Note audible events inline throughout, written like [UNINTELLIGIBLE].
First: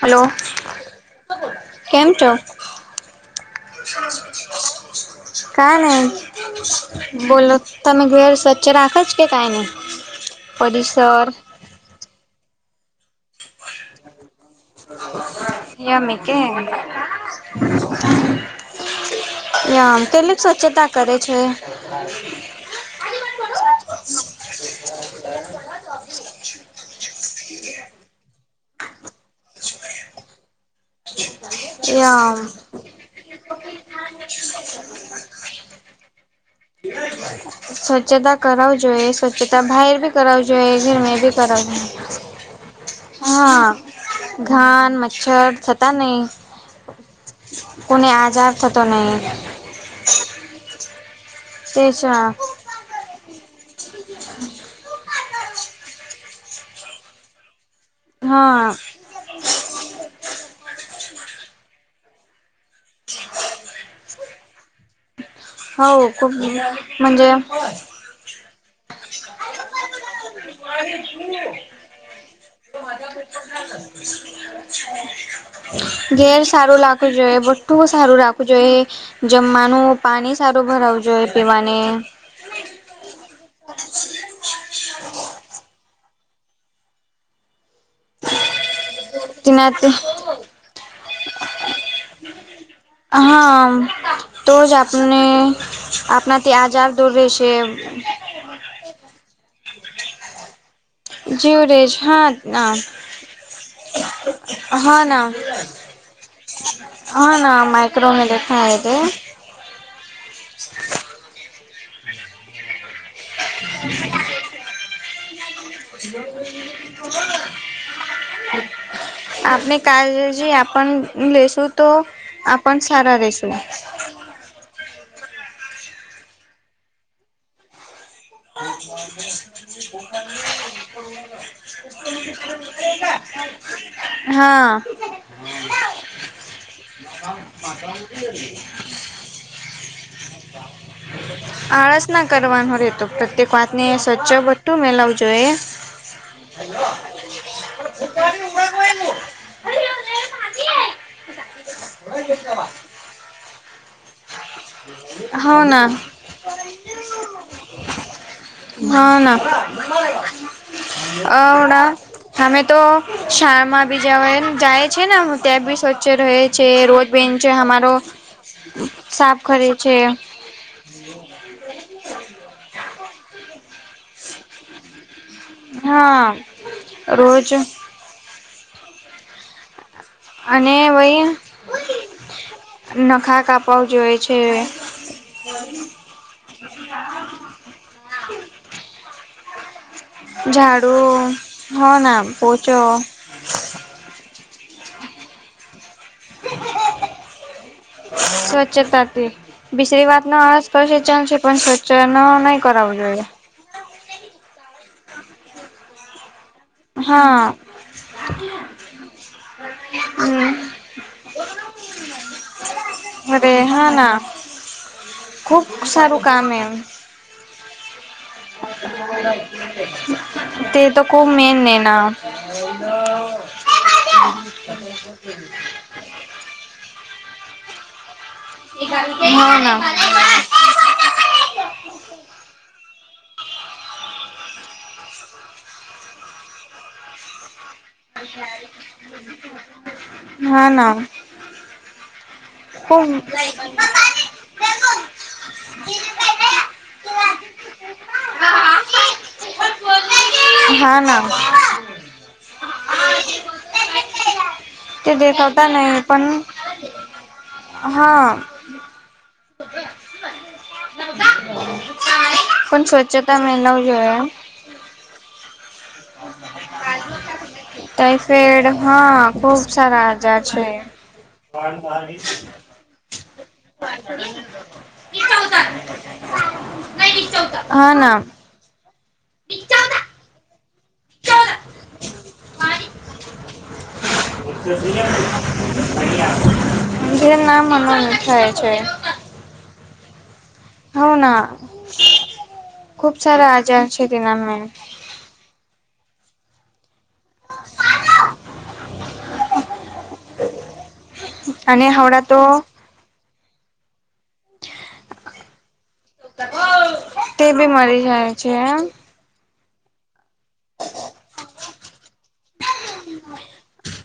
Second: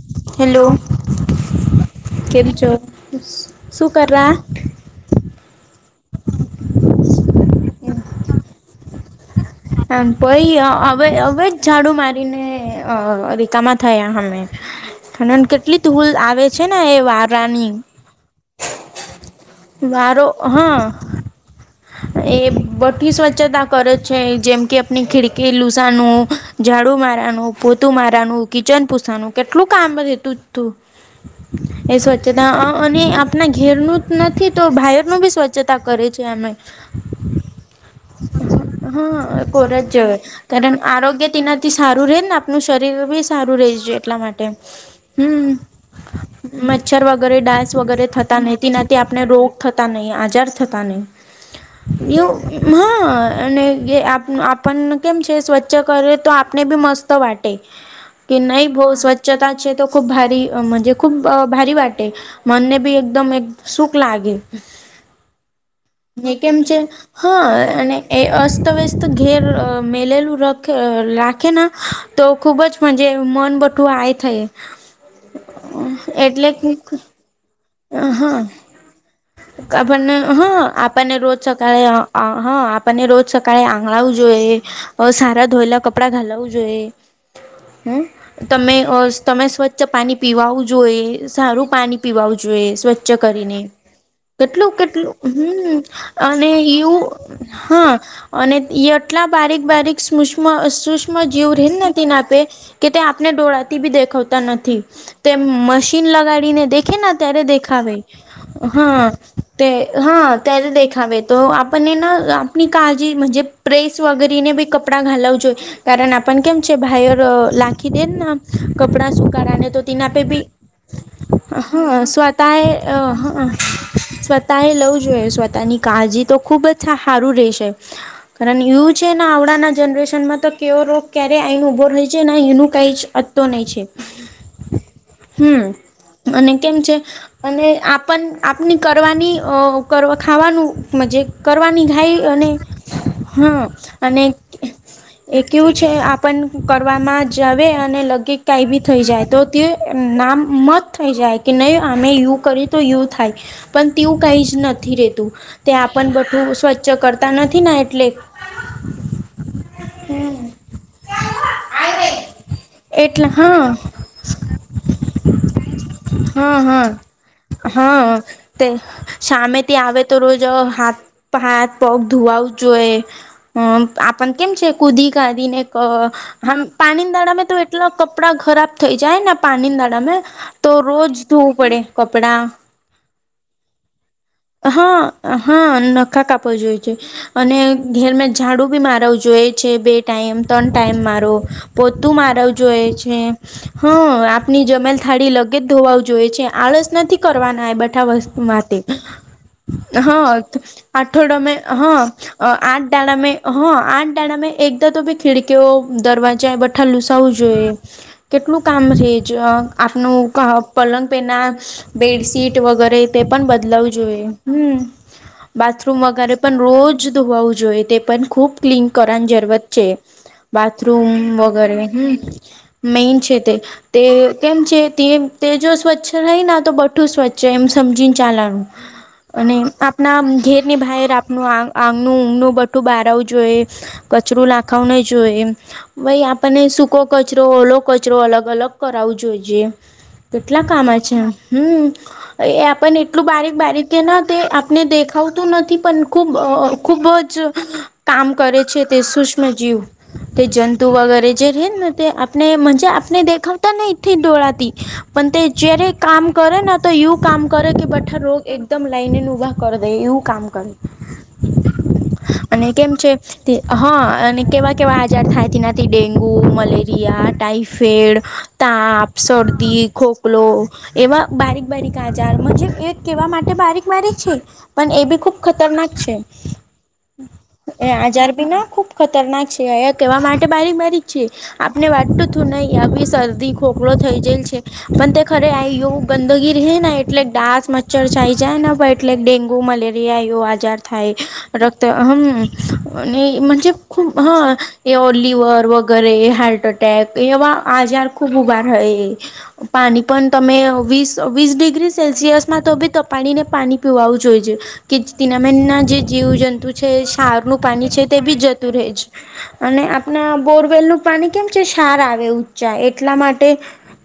Hello hello. કે છો? શું કરા? કા નઈ બોલો તમે ઘેર સ્વચ્છ રાખો છ? ભઈ અવે અવેજ ઝાડુ મારીને અ રીકામાં થયા અમે. અને કેટલી એ અમે ધૂલ કે આવે એને છે ને એ વારાની એ આમ વારો કેટલીક હા સ્વચ્છતા કરે છે. એ બઠી સ્વછતાં કરે છે ઈ જેમ કે અપની ખીડકી લુસાનું, ઝાડુ મારાનું, પોતું મારાનું, કિચન પૂસાનું કેટલું કામે બધે તું તું. એ યામ સ્વચ્છતા અ અને આપણા ઘેરનું નથી, તો ભાયરનું બી સ્વચ્છતા કરે છે અમે સ્વચ્છતા કરાવું જોઈએ સ્વ્ કોર જ જોવે કારણ આરોગ્ય બી કરાવું તેનાથી જોઈએ સારું રેને આપણું શરીર બી સારું હા રેવું જોઈએ એટલા માટે. ઘાન ટે મચ્છર થતા નહી હમ્મ. મચ્છર વગેરે ડાંસ વગેરે કોને થતાં આજાર નહીં થતો તેનાથી નહી આપણે રોગ થતા નહીં આજાર થતા નહીં. તેજ એવું હમ્મ અને ગૈ આપ આપણ કેમ છે સ્વચ્છ કરે તો આપને બી મસ્ત વાટે કે હા નહીં ભવ સ્વચ્છ ચતા છે તો ખૂબ ભારી મજે ખૂબ અ ભારી વાટે. મનને બી એકદમ એ સુખ લાગે. હવ ખુબ ને કેમ છે મનજે હા અને એ અસ્તવ્યસ્ત ઘેર અ મેલેલ તું રખ અ રાખેના તો ખુબજ મનજે મન બટું આય થય. ઘેર એટલે સારું લાગવું જોઈએ બ તું સારું હા રાખવું જોઈએ જમવાનું, આપણને પાણી સારું ભરાવુ જોઈએ પીવાને. અ હા આપણને રોજ સકાળે આંગણાવું જોઈએ. અ સારા ધોયેલા કપડાં ઘાલાવું જોઈએ હમ્મ તમે ઓ તમે સ્વચ્છ તેનાથી પાની પીવાવું જોઈએ. સારું પાની પીવાવું જોઈએ, સ્વચ્છ કરીને હા તો જ કેટલું કેટલું આપને હમ્મ અને એવું એમ. હા અને યેટલા બારીક બારીક સુષ્મ સુ સૂષ્મ જીવ રેન રેજ નથી ન હા આપે ના કે તે આપને ડોળાવતી બી દેખાવતા નથી. હા ના તેમ મશીન લગાડીને દેખેન હા ત્યારે ના દેખાવે માઇક્રોમે દેખાય તે હા. તે હા ત્યારે દેખાવે તો આપણને ન આ ની કાજી મજે પ્રેસ વગેરીને બી કપડા ઘાલવજો કારણ આપણ કેમ છે ભાયર લા ખી દેના કપડા સુકારાને આપણે તો તીના પે ભી કાળજી આપણ લેશું હ તો સ્વા તાય આપણ અ સારા રેશું હ સ્વતા એ લવું જોઈએ સ્વતાની કાળજી તો ખુબ જ સારું રેશે. કારણ યુ છે, ને આવડાના જનરેશનમાં તો કેવો રોગ ક્યારે આઈને ઊભો રહે છે, ને એનું કઈ જ અત તો નઈ છે. હા હમ અને કેમ છે? અને આપન આપની કરવાની ખાવાનું મજે કરવાની આળસ ઘાય ના અને કરવાનો રહેતો પ્રત્યેક હા વાતને અને સ્વચ્છ બધું મેલાવું એ જોઈએ. કેવું છે, આપન કરવાનું માં જ આવે અને લગ કઈ બી થઈ જાય તો તે નામ મત થઈ જાય કે નય અમે યું કર્યું તો યું થાય પણ તેવું કજ નથી રેતું હો તે ના આપ બધું સ્વચ્છ કરતા નથી ને એટલે. હા - ના અવડા હમેતો એટલે હા શાળા માં બીજા વયના જાય છેને હું ત્યાં બી રહે હા છે, હા રોજ બેન્ચો અમારો સાફ કરે ત્યાં છે આવે તો રો જી હાથ હાથ પગ ધોવાવું જોઈએ. આપણ કેમ છે. કૂદી કાદી ને ક હા પાણી દાડા માં રોજ તો એટલા કપ કપડાં ખરાબ થઈ જાય ને પાણી દાડામે અને વય ધોવું પડે કપડા નખા કાપાવ જોએ છે હા હા નખા કાપવા જોઈએ છે, અને ઘેરમાં ઝાડુ બી મારવું જોઈએ છે, બેટ ટાઈમ ત્રણ ઝાડુ ટાઈમ મારો હો પોતું ના મારવું પોચો જોએ છે, હા આપણી જમેલ થાળી લગે જ ધોવા છે, આળસ નથી કરવાના એ બધા વસ્તુ માટે સ્વચ્છતાથી બીસરી વાત હા નો અસ્પર્શ ચાલશે આઠડમે પણ સ્વચ્છ હા નો નહી આઠ કરાવવો જોઈએ ડાળમે હા આઠદાડા મેં એકદા તો ભી ખિડકીઓ દરવાજા બ ધુ લુસાવું હા જોઈએ કેટલું કામ રહે જ આપનું હમ લંગ પેના બેડશીટ વગેરે તે પણ અરે હા બદલાવું ના જોઈએ હમ ખુબ બાથરૂમ સારું વગેરે કામ પણ એમ રોજ ધોવાવું જોઈએ તે પણ ખૂબ ક્લીન કરની જરૂર છે, તે તો બાથરૂમ ખુબ મેન ને વગેરે ના હમ મેઈન છે, તે તે કેમ છે, તે તે જો સ્વચ્છ રહીને તો બધુ સ્વચ્છ એમ સમજીને ચલાનું અને આપણા ઘે આપની બાર આપણનું આ આંગનું ઊંઘનું બધુ બહાર આવવું જોઈએ કચરો નાખાવો નહી જોઈએ ભાઈ આપણને સૂકો કચરો ઓલો કચરો અ અલગ અલગ કરાવું જોઈએ. [UNINTELLIGIBLE] કેટલા કામ છે, હમ એ આપ એટલું બારીક બારીક કે તે આપને દેખ આવતું નથી પણ ખૂબ ખૂબ જ કામ કરે છે, તે જીવ તે જંતુ વગેરે જે રે આપનેજ આપને દેખાવતા ને થી ડોળથી પણ તે દેખાતા જયારે નહી પણ કામ કરે ને તો એવું કામ કરે કે બધા હા રોગ ઉદમ લઈને ઊભા કરી દે એવું કામ કર અને પણ કેમ છે, સ્વચ્છતા મેલાવું હા જોઈએ અને કેવા કેવા આજાર થાય તેનાથી dengue malaria typhoid, typhoid તાપ, હા ખુબ સર્દી, સારા ખોકલો આજાર છે. એવા બારીક બારીક આજારમાં જે કે કેવા માટે બારીક મારીક છે, પણ એ બી ખુબ ખતરનાક છે. એ હા ના આજાર બીના ખુબ ખતરનાક છે, કેવા માટે બારીક બારીક છે, આપને વાટતું હતું નહી આવી શરદી ખો થઈ જાય. છે પણ તે ખરે આયો ગંદગી રહેે ને એટલે જે નામ ડાસ મચ્છર મનોનું થઇ થાય જાય છે ને એટલે ડેંગુ મલેરિયા એવ આજાર હવ ના થાય રક્ત હમ ખુબ અને સારા મ્હજે આજાર છે ખૂબ તેના મે હ એવ લીવર વગેરે હાર્ટ એટેક એવા આજાર ખૂબ ઉભા રહે પાણી પણ તમે વીસ વીસ અને ડિગ્રી હવડા સેલ્સિયસ માં તો તે તપાડીને પાણી પીવાવું જ હોઈ છે કે તેનામા જે જીવ જંતુ છે તે ક્ષારનું બી પાણી મરી છે તે જાય બી જતું રહે જ અને ને આ બોરવેલ નું પાણી કેમ છે ક્ષાર આવે ઊંચા એટલા માટે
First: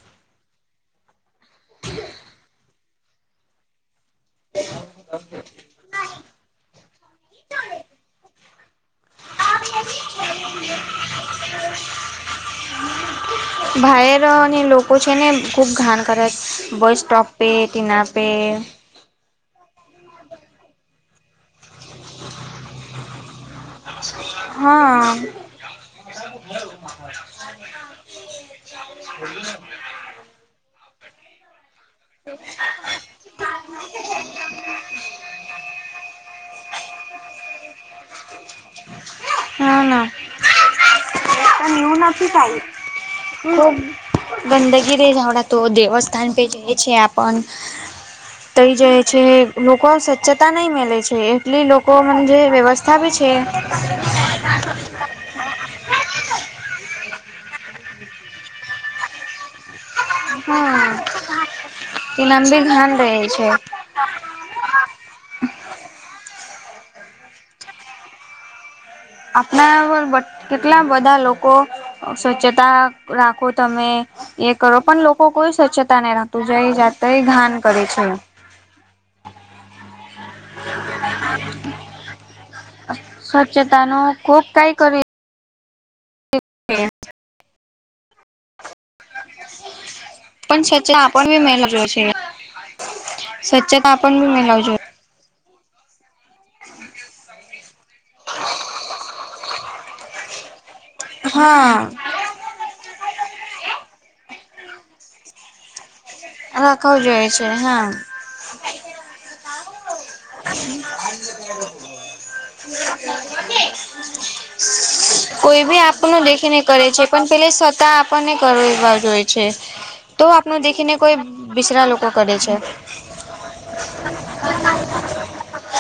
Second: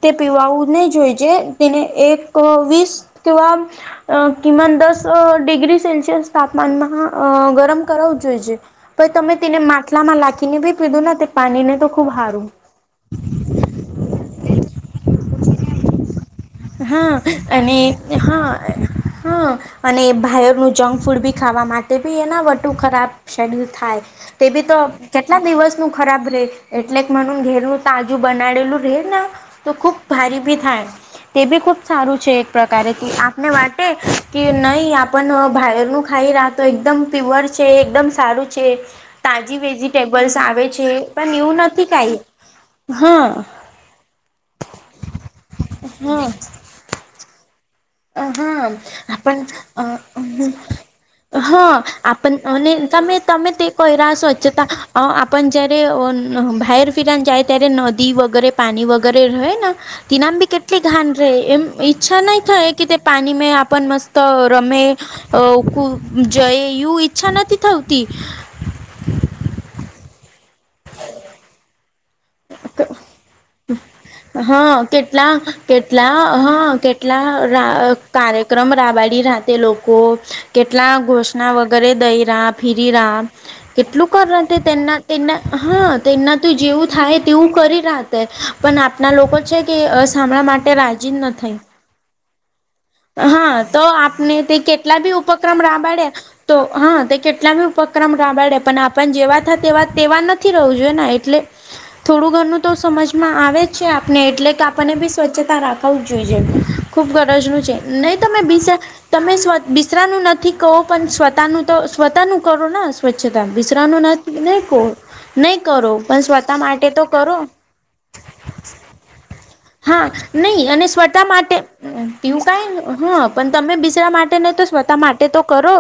તે પીવાવું નહી જોઈ છે તેને એક વીસ કેવા કિમાન દસ ડિગ્રી સેલ્સિયસ તાપમાનમાં ગરમ કરાવું જોઈ એ પણ તમે તેને માટલામાં નાખીને ભી પીધું તે પાણીને તો ખુબ સારું બાઈર અને લોકો છે ને ખૂબ ઘાણ કરે છે. હા અને હા હા અને બાયર નું જંક ફૂડ ભી ખાવા માટે તે બી એના વટું ખરાબ શેડ્યુલ થાય તે બી તો હા કેટલા દિવસ ખરાબ રે એટલે મ ઘેરનું તાજુ બનાડેલું રે ન તો ખૂબ ભારી ભી થાય. તે બી ખૂબ સારું છે એક પ્રકારે કે આપને વાટે કે નહીં આપણ બાહરનું ખાઈ રાખ તો એકદમ પ્યોઅર છે, એકદમ સારું છે. તાજી હા ના વેજીિટેબલ્સ આવે છે પણ એવું નથી કઈ હમ ગંદગીરી જવડા તો હા દેવસ્થાન પ જાય છે આપણ હા તઈ જાય છે આપણ અ લોકો સ્વચ્છતા નહી મેલે છે એટલી હા લોકો આપણ મન્જે અને વ્યવસ્થા બી તમે છે. તમે તે કોઈ રાહ સ્વચતા અ આપણ જય્યારે ભાહર ફિરાને જાય ત્યારે નદી વગેરે પાણી વગેરે રહે ન ઇ નામ બી કેટલી હા ઘાન રે એમ ઈચ્છા નાહી લંબી થાય. ઘાન રહે છે આપન મસ્ત રમે ખૂ જય એવું ઈચ્છા નથી થવતી આપણા વટ કેટલા બધા લોકો સ્વચ્છતા રાખો તમે એ કરો હા પણ લોકો કેટલા કોઈ સ્વચ્છતા નહી કેટલા રાખતું જઈ હા જાત કેટલા કાર્યક્રમ રાબાડી રાતે લોકો કેટલા ઘોષણા વગેરે દઈ રહ ફીરી રા સ્વચ્છતા ન કેટલું કર ખુબ ર કઈ તેમના કરી તેના હા તેના તો છે, જેવું થાય તેવું કરી રાખ પણ આપણા લોકો છે કે સાભળા માટે રાજી નથી. મેલા ર છે. હા તો સ્વચ્છતા આપણ બી આપને તે મેલાવ કેટ જોઈએ કેટલા બી ઉપક્રમ રાબાડે તો હા તે કેટલા બી ઉપક્રમ રાબાડે પણ આ પણ જેવા થ તેવા તેવા નથી રહેવું જોઈએ ને એટલે હા થોડું ઘરનું તો સમજમાં આવે જ છે આપને એટલે કે આપણને બી સ્વચ્છતા રાખ ખા વુ જ જોઈ છે રાખવું ખુબ જોઈએ ગરજનું છે હા નહી તમે બ તમે બિસરાનું નથી કહો પણ સ્વતાનું તો સ્વતા નું કરો ને સ્વચ્છતા બિસરાનું નથી નહી કહો નહી કોઈ બી કરો આપણું પણ દેખીને સ્વતામાં કરે છે પણ પે સ્વતા આપણને કરવા જોઈ છે હા તો આપણ નહીં અને દેખીને કોઈ સ્વતા માટે બિસરા લોકો કરે એવું છે. કાંઈ હા પણ તમે બિસરા માટે નહી તો સ્વતા માટે તો કરો.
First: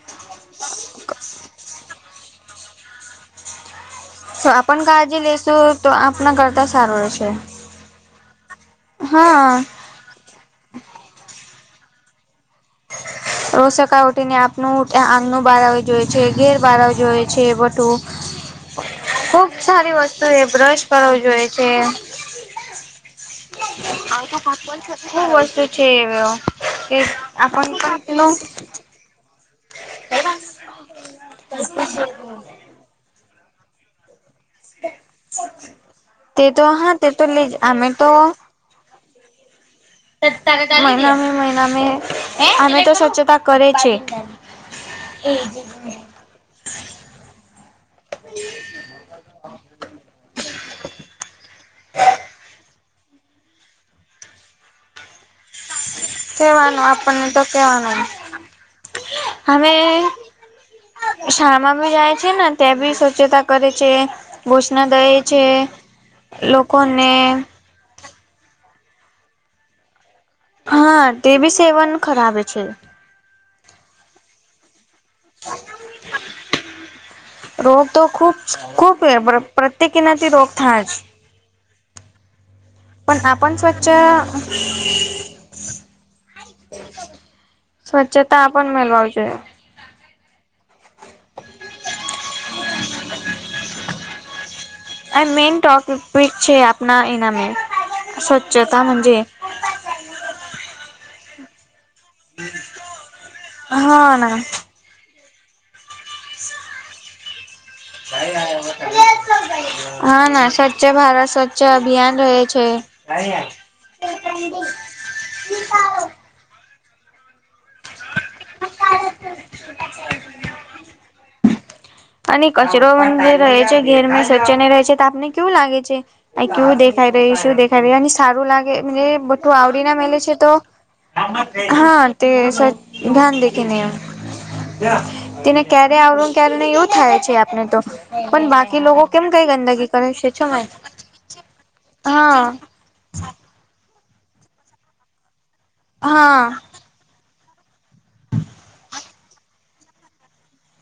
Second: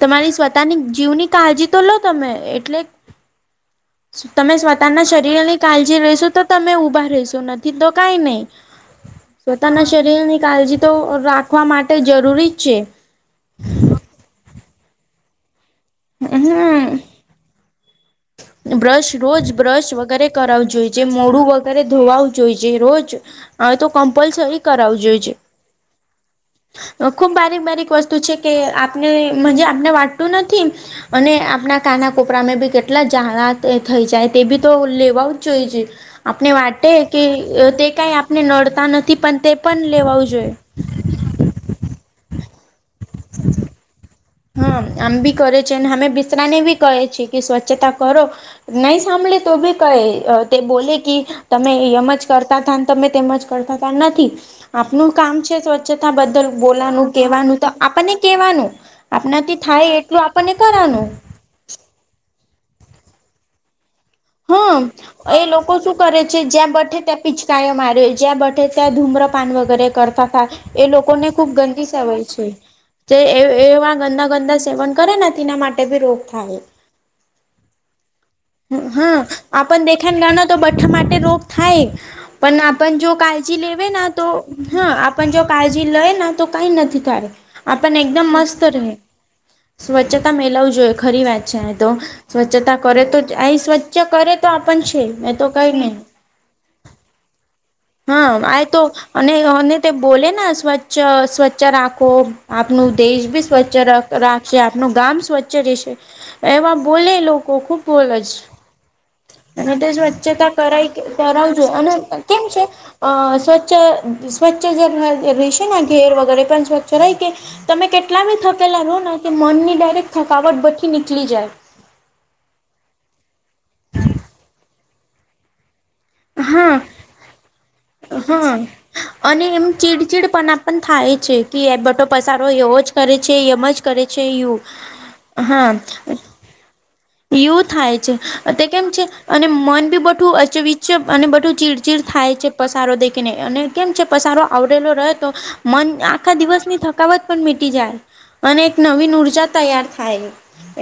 તમારી સ્વતાની જીવની કાળજી તો લો તમે એટલે તમે સ્ વાત આપણ તના કાળજી શરીરની લેશું તો કાળજી રશો આપણા તો કરતા તમે સારું ઊભા રહેશે. રહેશો નથી તો કાઈ નહી હા શરીરની કાળજી તો રાખવા માટે જરૂરી જ છે. ર સકા ઉઠીને આપનું આનું બાર જોયએ છે ઘેર બારવા હમ જોએ છે બટું બ્રશ રોજ બ્રશ વસ્તુ વગેરે એ કરાવું બ્રશ જોઈએ જે કરવો મોડું જોઈએ છે વગેરે ધોવાવું જોઈએ જે રોજ આ તો કમ્પલસરી કરાવું જોઈએ ખુબ છે. વસ્તુ છે એ વ્યો. અ ખુબ બારીક-બારીક વસ્તુ છે કે આપને મજે આપને વાટતું નથી. અને આપણા કાના કોપરા મે બી કેટલા જાડા થઈ જાય. તે બી તો લેવાઉ જ જોઈએ જે. આપને તે તો વાટે હા તે કે તો લે તે અમે અ કઈ તો આપને નડતા નથી પણ તે પણ લેવાઉ જોઈએ. મહિના બે મહિના મે અમે તો સ્વચ્છતા કરે છે. હા આમ ભી કરે છે અને હમે બિસ્રાા ને ભી કહે એ કે સ્વચ્છતા કરો. નહી સાંભળે તો બી કહે તે અ બોલે કે તમે યમ જ કરતા હતા તમે તેમજ કરતા તા નથી આપનું કામ છે સ્વ છતા બદલ કેવાનું બોલાનું આપણને કવાનું તો કેવાનું આપણને કેવાનું. આપણાથી થાય એટલું આપણને કરવાનું. શાળામા જાય છે ને ત્યાં બી સ્વચ્છતા કરે છે. હમ્મ ઘોષણા દે એ છે લોકો શું કરે છે જ્યાં બેઠે લોકોને ત્યાં પિચકાયો મારે. જ્યાં બઠે ત્યાં ધૂમ્રપાન વગેરે કરતા તા એ હા લોકોને તે બી ખૂબ ગંદી સેવન સવાય ખરાબે છે. જે એ એ એવા ગંદા-ગંદા સેવન કરે ને તીના માટે ભી રોગ થાય. રોગ તો ખૂબ ખૂબ હા આપણ પ્રત્યેક દેખાય ને એનાથી ગના રોગ તો થાય બઠ્ઠા જ માટે રોગ થાય. પણ આપણ જો પણ આપણ કાળજી લેવે સ્વચ્છ ના તો હા આપણ જો કાળજી લઈના તો કઈ નથી થાય. આપણને એકદમ સ્વચ્છતા મસ્ત પણ રહે. મેલવાવી જોઈએ સ્વચ્છતા મેલવ જોઈ ખરી વાત છે તો સ્વચ્છતા કરે તો જ આ સ્વ્છ ક્યાં કરે તો આપ પણ છે, ને તો કઈ નહી. પ્રીક છે આપના એના મે. હા આઈ તો અને ઓને તે બોલેના સ્વ્છ સ્વચ્છ રાખો આપનું દેશ ભી સ્વચ્છ રખ હા ના રાખઈ આ નું ગામ સ્વચ્છ રહેશે, એવા બોલે લો અને હા સ્વચ્છતા સ્વચ્છ કરાઈ ભારત સ્વચ કરાવજો ચા અને અભિયાન રહે કેમ છે. અ સ્વચ્છ સ્વચ્છ જ ઘર રશે ને ઘેર વગેરે એ પણ સ્વચ્છ રહી કે તમે કેટલા બી થકેલા રહો ને કે મનની ડાયરેક થકાવટ બઘી નીકલી જાય. અને કચરો વન રહે છે ઘેરમે સ્વચ્છ રહે છે તો આપને કેવું લાગે છે? આ કેવું હા દેખાઈ રહી શું દેખાઈ રહી? અને સારું હા લાગે એ અને બધુ એમ આવડી ના મેલે ચીડચીડ છે તો પણ પણ થાય છે કે એ હા બટો તે પસારો સર એવો જ કરે છે ધ્યાન એમ દેખને. જ કરે છે યુ તેને હા ક્યારે આવુ ક્યારે ને એવું થાય? એવું આપને તો થાય છે પણ તે બાકી કેમ છે લોકો કઈ અને મન ગંદકી બી કરે બઢુ છે છોમાં અચવિચ અને બધું ચીડચીડ થાય હા છે. પસારો દેખને અને કેમ છે પસારો આવડેલો રે તો મન આખા હા દિવસની થકાવત પણ મીટી જાય અને એક નવીન ઉર્જા તૈયાર થાય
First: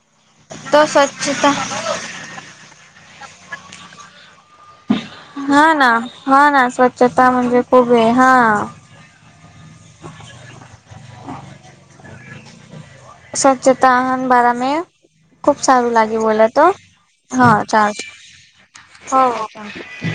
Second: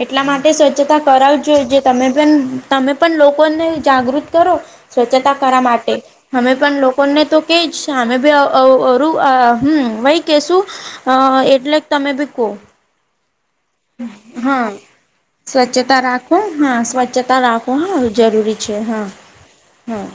એટલા માટે સ્વચ્છતા કરાવવું જ જોઈએ, જે તમે પણ તમે પણ લોકોને જાગૃત કરો. સ્વચ્છતા કરવા હા માટે ના હા અમે ના પણ લોકોને સ્વચ્છતા મજે કેચ ખૂબ હે અમે બી હા અવ અવ અ તું અ હમ્મ મય કેશું અ એટલે તમે ભી કો. સ્વચ્છતા હન બારા મે ખુબ સારું સ્વચ્છતા લાગ્યું રાખો બોલે તો, હા હ સ્વચ્છતા રાખો હા ચાલસે જરૂરી છે હા હવ. હા